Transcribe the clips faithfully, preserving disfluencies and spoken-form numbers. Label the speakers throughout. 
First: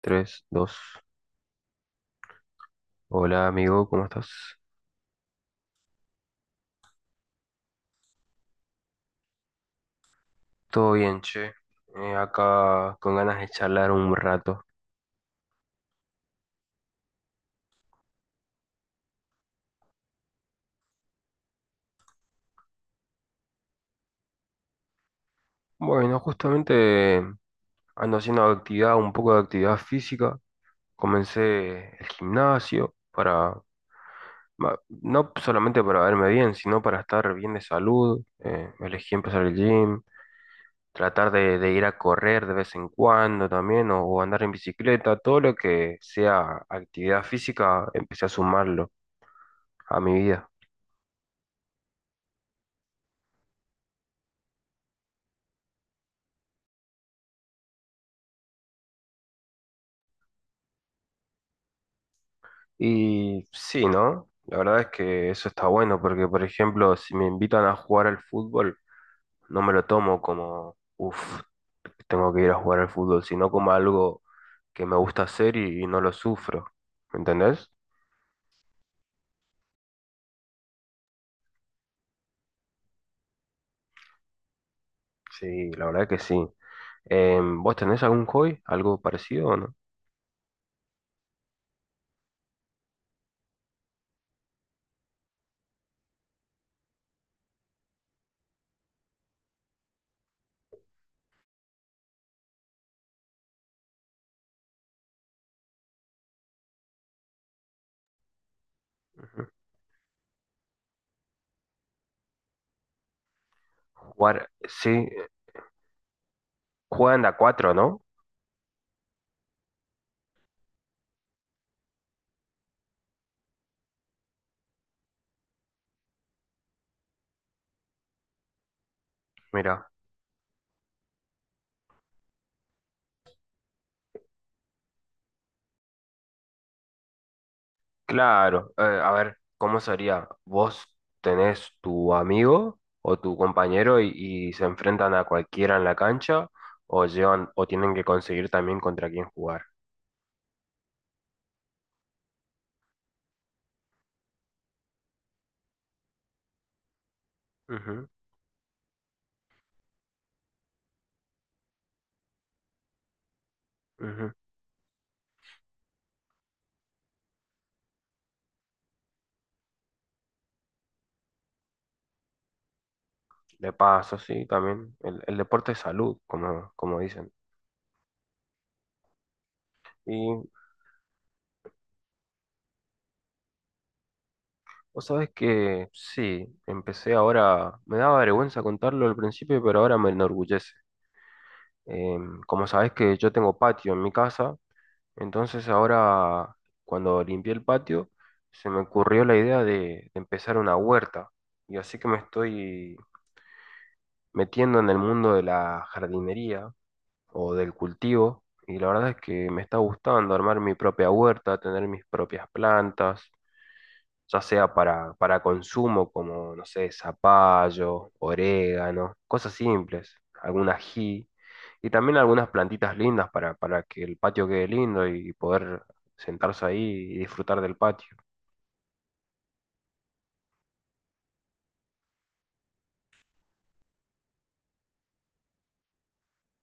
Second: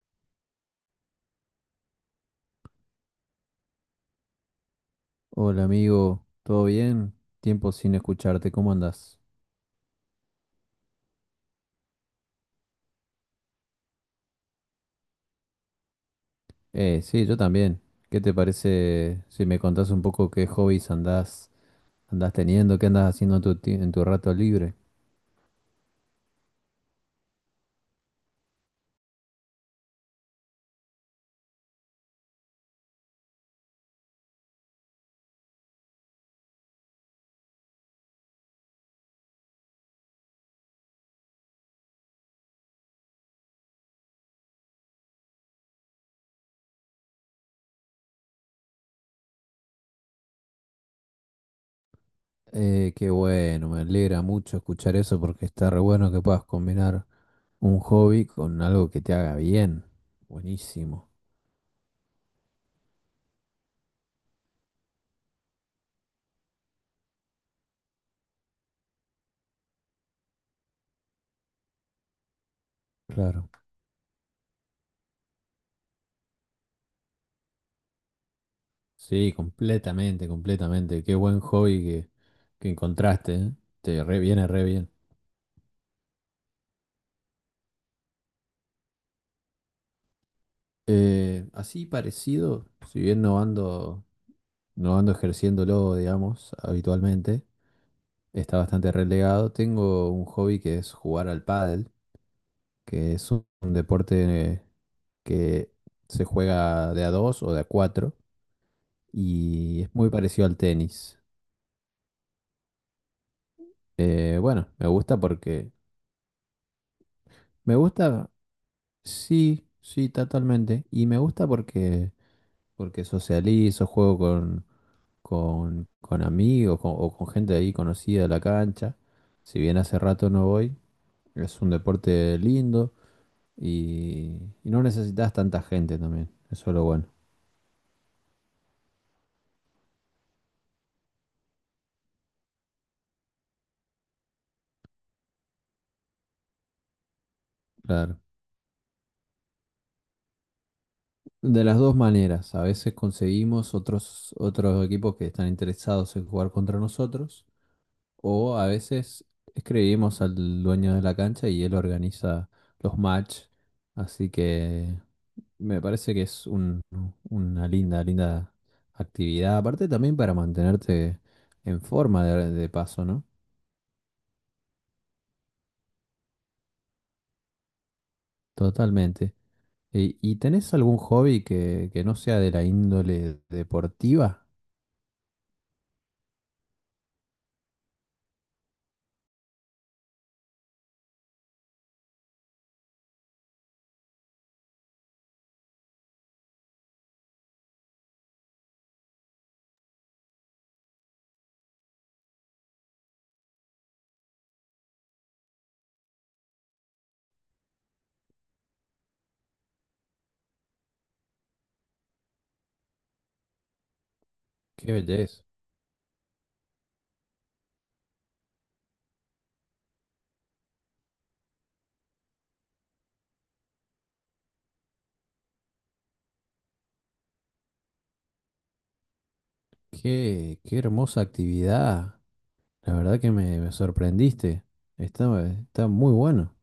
Speaker 1: Tres dos. Hola amigo, ¿cómo estás?
Speaker 2: Hola amigo, ¿todo bien? Tiempo sin escucharte, ¿cómo andás?
Speaker 1: Todo bien, che. Eh, acá con ganas de charlar un rato.
Speaker 2: Eh, sí, yo también. ¿Qué te parece si me contás un poco qué hobbies andás, andás teniendo, qué andás haciendo en tu, ti- en tu rato libre?
Speaker 1: Bueno, justamente eh, ando haciendo actividad, un poco de actividad física. Comencé el gimnasio para, ma- no solamente para verme bien, sino para estar bien de salud. Eh, elegí empezar el gym, tratar de, de ir a correr de vez en cuando también, o, o andar en bicicleta, todo lo que sea actividad física, empecé a sumarlo a mi vida.
Speaker 2: Eh, qué bueno, me alegra mucho escuchar eso porque está re bueno que puedas combinar un hobby con algo que te haga bien. Buenísimo,
Speaker 1: Y sí, ¿no? La verdad es que eso está bueno porque, por ejemplo, si me invitan a jugar al fútbol, no me lo tomo como, uff, tengo que ir a jugar al fútbol,
Speaker 2: claro.
Speaker 1: sino como algo que me gusta hacer y, y no lo sufro. ¿Me entendés?
Speaker 2: Sí, completamente, completamente. Qué buen hobby que, que encontraste, ¿eh? Te re viene re bien.
Speaker 1: Sí, la verdad que sí. Em, ¿vos tenés algún hobby? ¿Algo parecido o no?
Speaker 2: Eh, así parecido, si bien no ando, no ando ejerciéndolo, digamos, habitualmente, está bastante relegado. Tengo un hobby que es jugar al pádel, que es un, un deporte que se juega de a dos o de a cuatro
Speaker 1: Ujú.
Speaker 2: y es muy parecido al tenis. Eh,
Speaker 1: Jugar,
Speaker 2: bueno, me
Speaker 1: sí,
Speaker 2: gusta
Speaker 1: eh,
Speaker 2: porque,
Speaker 1: juegan de a cuatro,
Speaker 2: me
Speaker 1: ¿no?
Speaker 2: gusta, sí, sí, totalmente, y me gusta porque, porque socializo, juego con con, con, amigos con- o con gente ahí conocida de la cancha. Si bien
Speaker 1: Mira.
Speaker 2: hace rato no voy, es un deporte lindo y, y no necesitas tanta gente también. Eso es lo bueno.
Speaker 1: Claro, eh, a ver, ¿cómo sería? ¿Vos tenés tu amigo o tu compañero y, y se enfrentan a cualquiera en la cancha o llevan o tienen que
Speaker 2: Claro.
Speaker 1: conseguir también contra quién jugar?
Speaker 2: De las dos maneras, a veces conseguimos otros, otros equipos que están interesados en jugar contra nosotros.
Speaker 1: Ujú,
Speaker 2: O a veces escribimos al dueño de la cancha y él organiza los match. Así
Speaker 1: ujú.
Speaker 2: que me parece que es un- una linda, linda actividad. Aparte también para mantenerte en forma de, de paso, ¿no?
Speaker 1: De paso, sí, también. El, el deporte es salud, como, como dicen.
Speaker 2: Totalmente. ¿Y, y
Speaker 1: Y
Speaker 2: tenés algún hobby que, que no sea de la índole deportiva?
Speaker 1: vos sabés que sí, empecé ahora, me daba vergüenza contarlo al principio, pero ahora me enorgullece. Em, como sabés que yo tengo patio en mi casa. Entonces ahora, cuando limpié el patio, se me ocurrió la idea de, de empezar una huerta. Y así que me estoy metiendo en el mundo de la jardinería o del cultivo. Y la verdad es que me está gustando armar mi propia huerta, tener mis propias plantas, ya sea
Speaker 2: Qué
Speaker 1: para, para,
Speaker 2: belleza.
Speaker 1: consumo como, no sé, zapallo, orégano, cosas simples, algún ají. Y también algunas plantitas lindas para, para que el patio quede lindo y poder sentarse ahí y disfrutar del patio.
Speaker 2: Qué, qué hermosa actividad. La verdad que me, me sorprendiste. Está, está muy bueno.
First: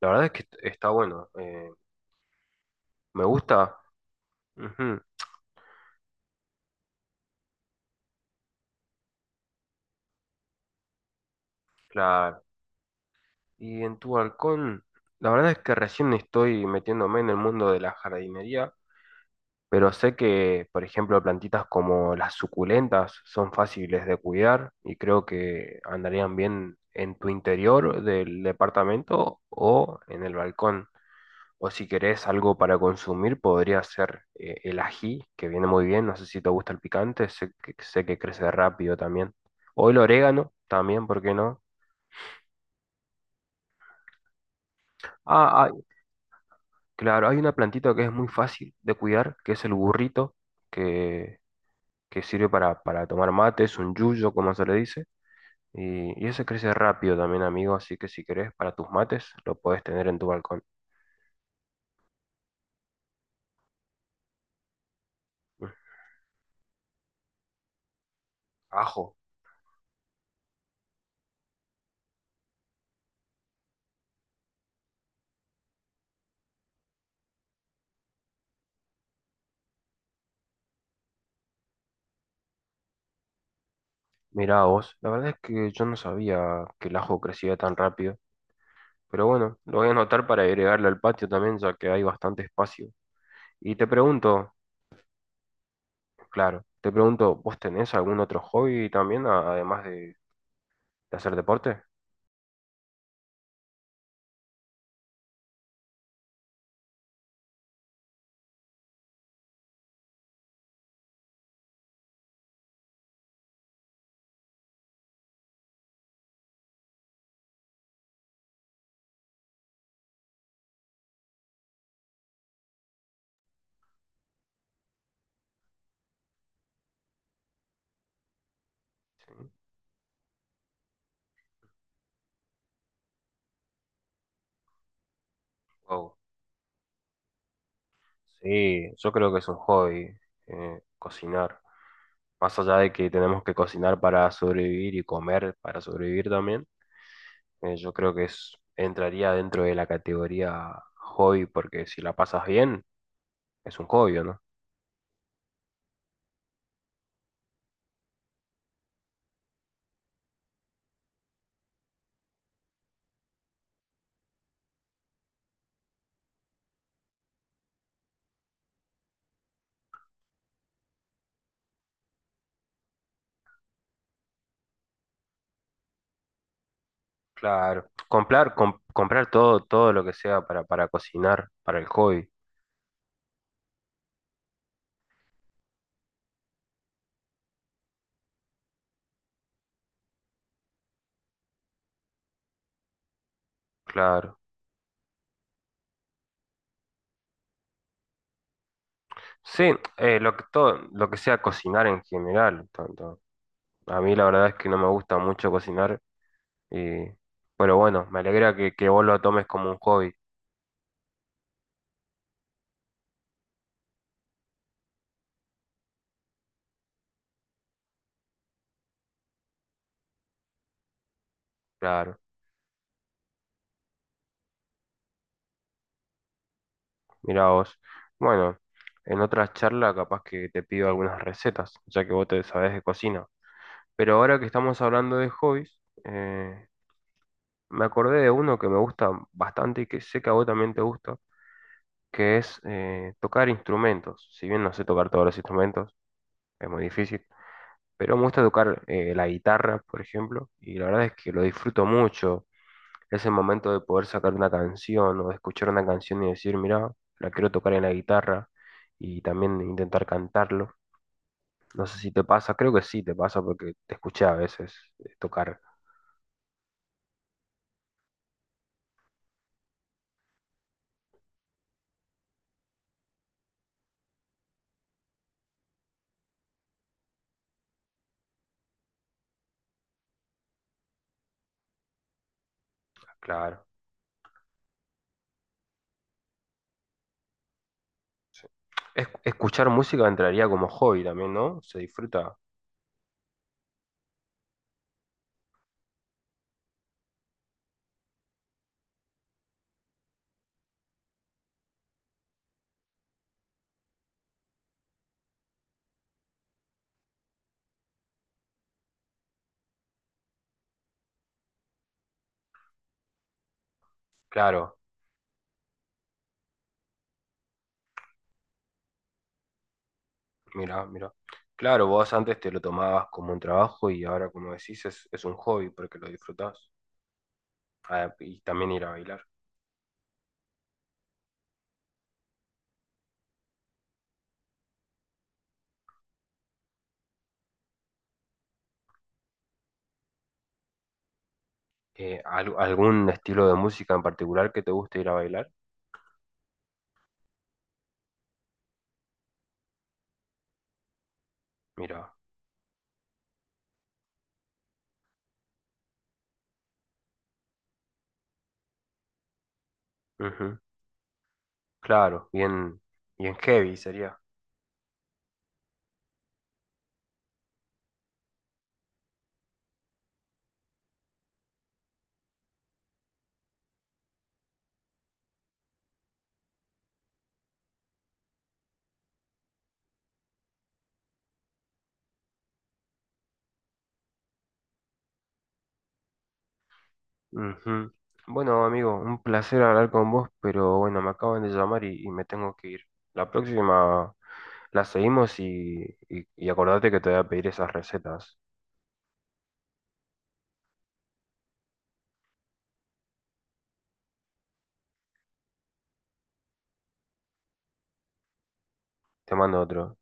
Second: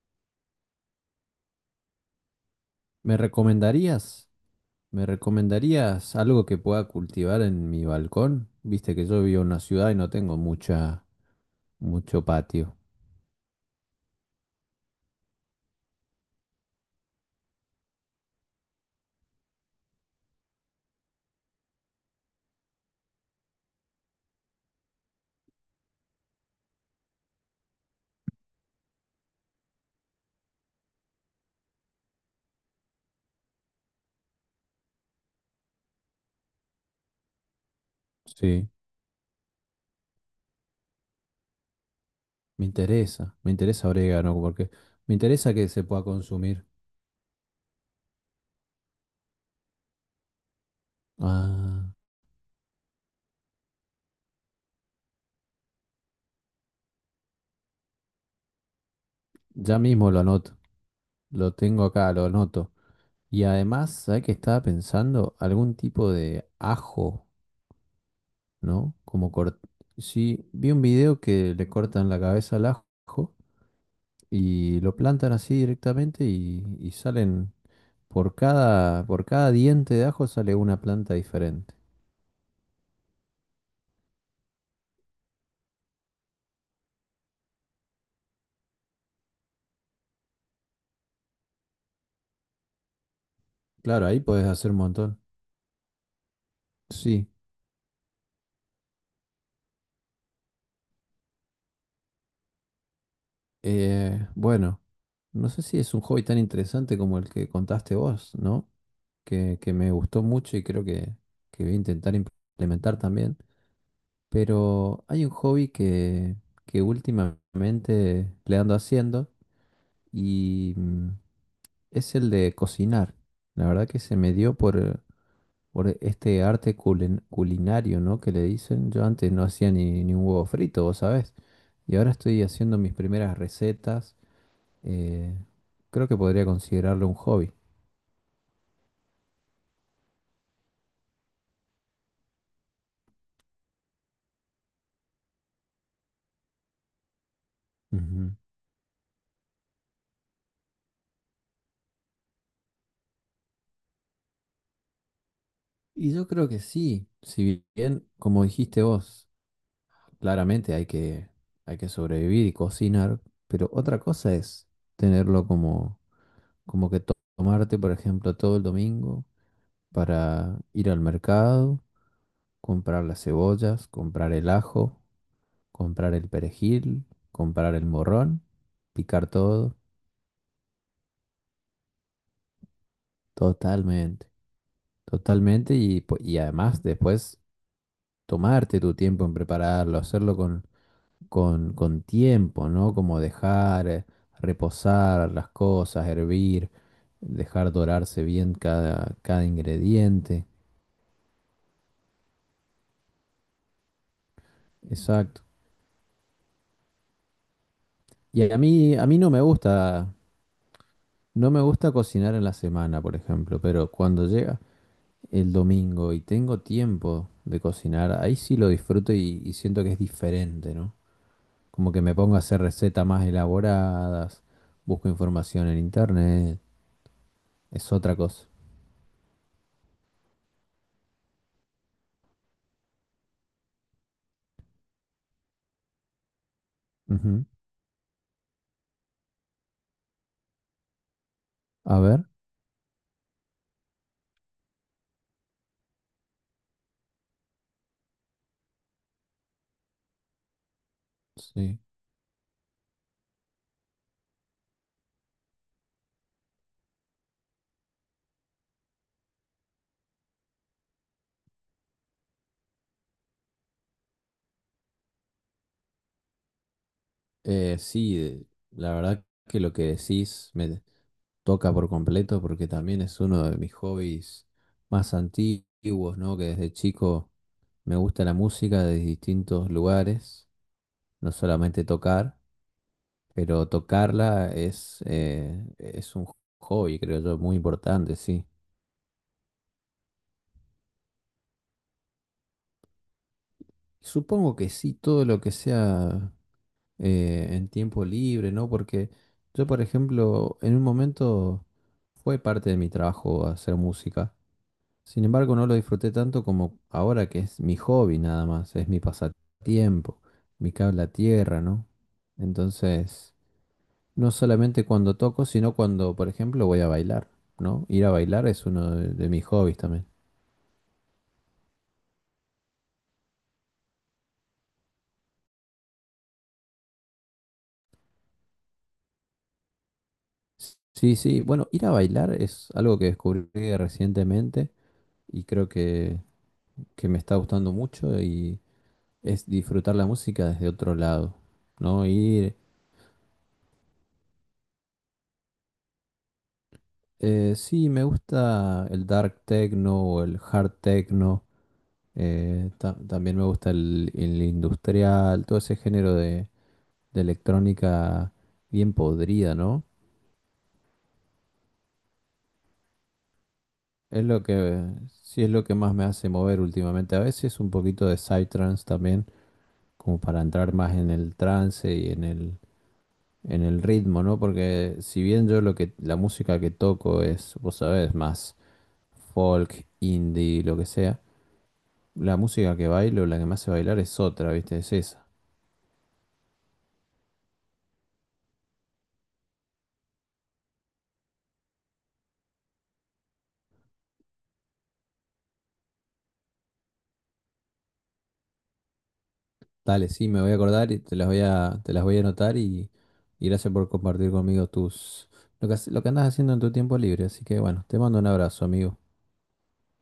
Speaker 1: La verdad es que est- está bueno. Eh,
Speaker 2: ¿Me
Speaker 1: me gusta.
Speaker 2: recomendarías?
Speaker 1: Ujú,
Speaker 2: ¿Me recomendarías algo que pueda cultivar en mi balcón? Viste que yo vivo en una ciudad y no tengo mucha, mucho
Speaker 1: claro.
Speaker 2: patio.
Speaker 1: Y en tu balcón, la verdad es que recién estoy metiéndome en el mundo de la jardinería, pero sé que, por ejemplo, plantitas como las suculentas son fáciles de cuidar y creo que andarían bien en tu interior del departamento o en el balcón. O si querés algo para consumir, podría ser eh, el ají, que viene muy bien. No sé si te gusta el picante, sé que, sé que crece
Speaker 2: Sí,
Speaker 1: rápido también. O el orégano también, ¿por qué no?
Speaker 2: me interesa, me interesa orégano porque me interesa
Speaker 1: Ah,
Speaker 2: que
Speaker 1: ah,
Speaker 2: se pueda consumir.
Speaker 1: claro, hay una plantita que es muy fácil de cuidar, que es el burrito, que,
Speaker 2: Ah,
Speaker 1: que sirve para, para tomar mate, es un yuyo, como se le dice. Y, y ese crece rápido también, amigo, así que si querés para tus mates, lo
Speaker 2: ya
Speaker 1: podés tener
Speaker 2: mismo
Speaker 1: en
Speaker 2: lo
Speaker 1: tu
Speaker 2: anoto,
Speaker 1: balcón.
Speaker 2: lo tengo acá, lo anoto. Y además, ¿sabes qué estaba pensando?
Speaker 1: Mm.
Speaker 2: Algún tipo de ajo, ¿no?
Speaker 1: Ajo,
Speaker 2: Como cort... Sí, vi un video que le cortan la cabeza al ajo y lo plantan así directamente y, y salen por cada, por cada diente de ajo sale una planta diferente.
Speaker 1: mirá vos, la verdad es que yo no sabía que el ajo crecía tan rápido. Pero bueno, lo voy a anotar para agregarle al patio también, ya que hay bastante espacio. Y te
Speaker 2: Claro, ahí podés
Speaker 1: pregunto,
Speaker 2: hacer un montón.
Speaker 1: claro, te
Speaker 2: Sí.
Speaker 1: pregunto, ¿vos tenés algún otro hobby también, a- además de, de hacer deporte?
Speaker 2: Eh, bueno, no sé si es un hobby tan interesante como el que contaste vos, ¿no? Que, que me gustó mucho y creo que, que voy a intentar implementar también. Pero hay un hobby que, que últimamente le ando haciendo y mm, es el de cocinar. La verdad que se me dio por, por este arte culin- culinario, ¿no? Que le dicen. Yo antes no
Speaker 1: Sí.
Speaker 2: hacía ni, ni un huevo frito, vos sabés. Y ahora estoy haciendo mis primeras recetas. eh, Creo
Speaker 1: Wow.
Speaker 2: que podría considerarlo un hobby.
Speaker 1: Sí, yo creo que es un hobby, eh, cocinar. Más allá de que tenemos que cocinar para sobrevivir y comer para sobrevivir también, eh, yo creo que
Speaker 2: Ujú.
Speaker 1: es, entraría dentro de la categoría hobby, porque si la pasas bien, es un hobby, ¿o no?
Speaker 2: Y yo creo que sí, si bien, como dijiste vos, claramente hay que, hay que sobrevivir y cocinar, pero otra cosa es tenerlo como, como que to- tomarte, por ejemplo, todo el domingo para ir al mercado, comprar las cebollas, comprar el ajo, comprar el perejil, comprar el
Speaker 1: Claro,
Speaker 2: morrón,
Speaker 1: comprar, com-
Speaker 2: picar
Speaker 1: comprar todo,
Speaker 2: todo,
Speaker 1: todo lo que sea para, para cocinar, para el hobby,
Speaker 2: totalmente, totalmente y, po- y además después tomarte tu tiempo en prepararlo, hacerlo con, con, con tiempo, ¿no? Como dejar eh,
Speaker 1: claro.
Speaker 2: reposar las cosas, hervir, dejar dorarse bien cada, cada
Speaker 1: Sí, eh, lo que
Speaker 2: ingrediente.
Speaker 1: todo, lo que sea cocinar en general, tanto. A mí la verdad es que no me gusta
Speaker 2: Exacto.
Speaker 1: mucho cocinar, y, pero bueno, me
Speaker 2: Y
Speaker 1: alegra
Speaker 2: a
Speaker 1: que, que
Speaker 2: mí,
Speaker 1: vos
Speaker 2: a mí
Speaker 1: lo
Speaker 2: no me
Speaker 1: tomes como un hobby,
Speaker 2: gusta, no me gusta cocinar en la semana, por ejemplo, pero cuando llega el domingo y tengo tiempo de cocinar, ahí sí lo disfruto y, y siento que es diferente, ¿no? Como que me
Speaker 1: claro.
Speaker 2: pongo a hacer recetas más elaboradas, busco información en internet,
Speaker 1: Mira vos.
Speaker 2: es otra cosa.
Speaker 1: Bueno, en otra charla capaz que te pido algunas recetas, ya que vos te sabés de cocina. Pero ahora que estamos hablando de hobbies, eh,
Speaker 2: Ujú.
Speaker 1: me acordé de uno que me gusta bastante y que sé que a vos también te gusta
Speaker 2: A ver,
Speaker 1: que es eh, tocar instrumentos. Si bien no sé tocar todos los instrumentos, es muy difícil, pero me gusta tocar eh, la guitarra, por ejemplo, y la verdad es que lo
Speaker 2: sí.
Speaker 1: disfruto mucho. Ese momento de poder sacar una canción o de escuchar una canción y decir, mira, la quiero tocar en la guitarra y también intentar cantarlo. No sé si te pasa, creo que sí te pasa porque te escuché a veces eh, tocar,
Speaker 2: Eh, sí, eh, la verdad que lo que decís me toca por completo porque también es uno de mis hobbies más antiguos, ¿no? Que desde chico me gusta la música de distintos lugares, no solamente tocar.
Speaker 1: claro.
Speaker 2: Pero tocarla es, eh, es un hobby, creo yo, muy importante, sí.
Speaker 1: Es- escuchar música entraría como hobby también, ¿no? Se disfruta,
Speaker 2: Supongo que sí, todo lo que sea eh, en tiempo libre, ¿no? Porque yo, por ejemplo, en un momento fue parte de mi trabajo hacer música. Sin embargo, no lo disfruté tanto como ahora que es mi hobby nada más, es mi pasatiempo, mi cable a tierra, ¿no? Entonces. No
Speaker 1: claro.
Speaker 2: solamente cuando toco, sino cuando, por ejemplo, voy a bailar, ¿no? Ir a bailar es uno de, de mis hobbies también.
Speaker 1: Mira, mira. Claro, vos antes te lo tomabas como un trabajo y ahora, como decís, es, es un hobby porque lo disfrutás. Ah, y también ir a bailar.
Speaker 2: Sí, sí, bueno, ir a bailar es algo que descubrí recientemente y creo que, que me está gustando mucho y es disfrutar la música desde otro lado, ¿no?
Speaker 1: Eh, ¿al-
Speaker 2: Ir,
Speaker 1: ¿algún estilo de música en particular que te guste ir a bailar?
Speaker 2: eh, sí, me gusta el dark techno o el hard techno,
Speaker 1: Mira,
Speaker 2: eh, ta- también me gusta el, el industrial, todo ese género de, de electrónica bien podrida, ¿no?
Speaker 1: ujú. Claro, bien, bien heavy sería.
Speaker 2: Es lo que, sí es lo que más me hace mover últimamente. A veces un poquito de psytrance también, como para entrar más en el trance y en el, en el ritmo, ¿no? Porque si bien yo lo que, la música que toco es, vos sabés, más folk, indie, lo que sea, la música que bailo, la que me hace bailar es otra, ¿viste? Es esa.
Speaker 1: Ujú. Bueno, amigo, un placer hablar con vos, pero bueno, me acaban de llamar y, y me tengo que ir. La próxima la seguimos y, y, y acordate que te voy a pedir esas recetas.
Speaker 2: Dale, sí, me voy a acordar y te las voy a, te las voy a anotar y, y gracias por compartir conmigo tus, lo que, hace- lo que andas haciendo en tu tiempo libre. Así que bueno, te mando un abrazo, amigo.
Speaker 1: Te mando otro.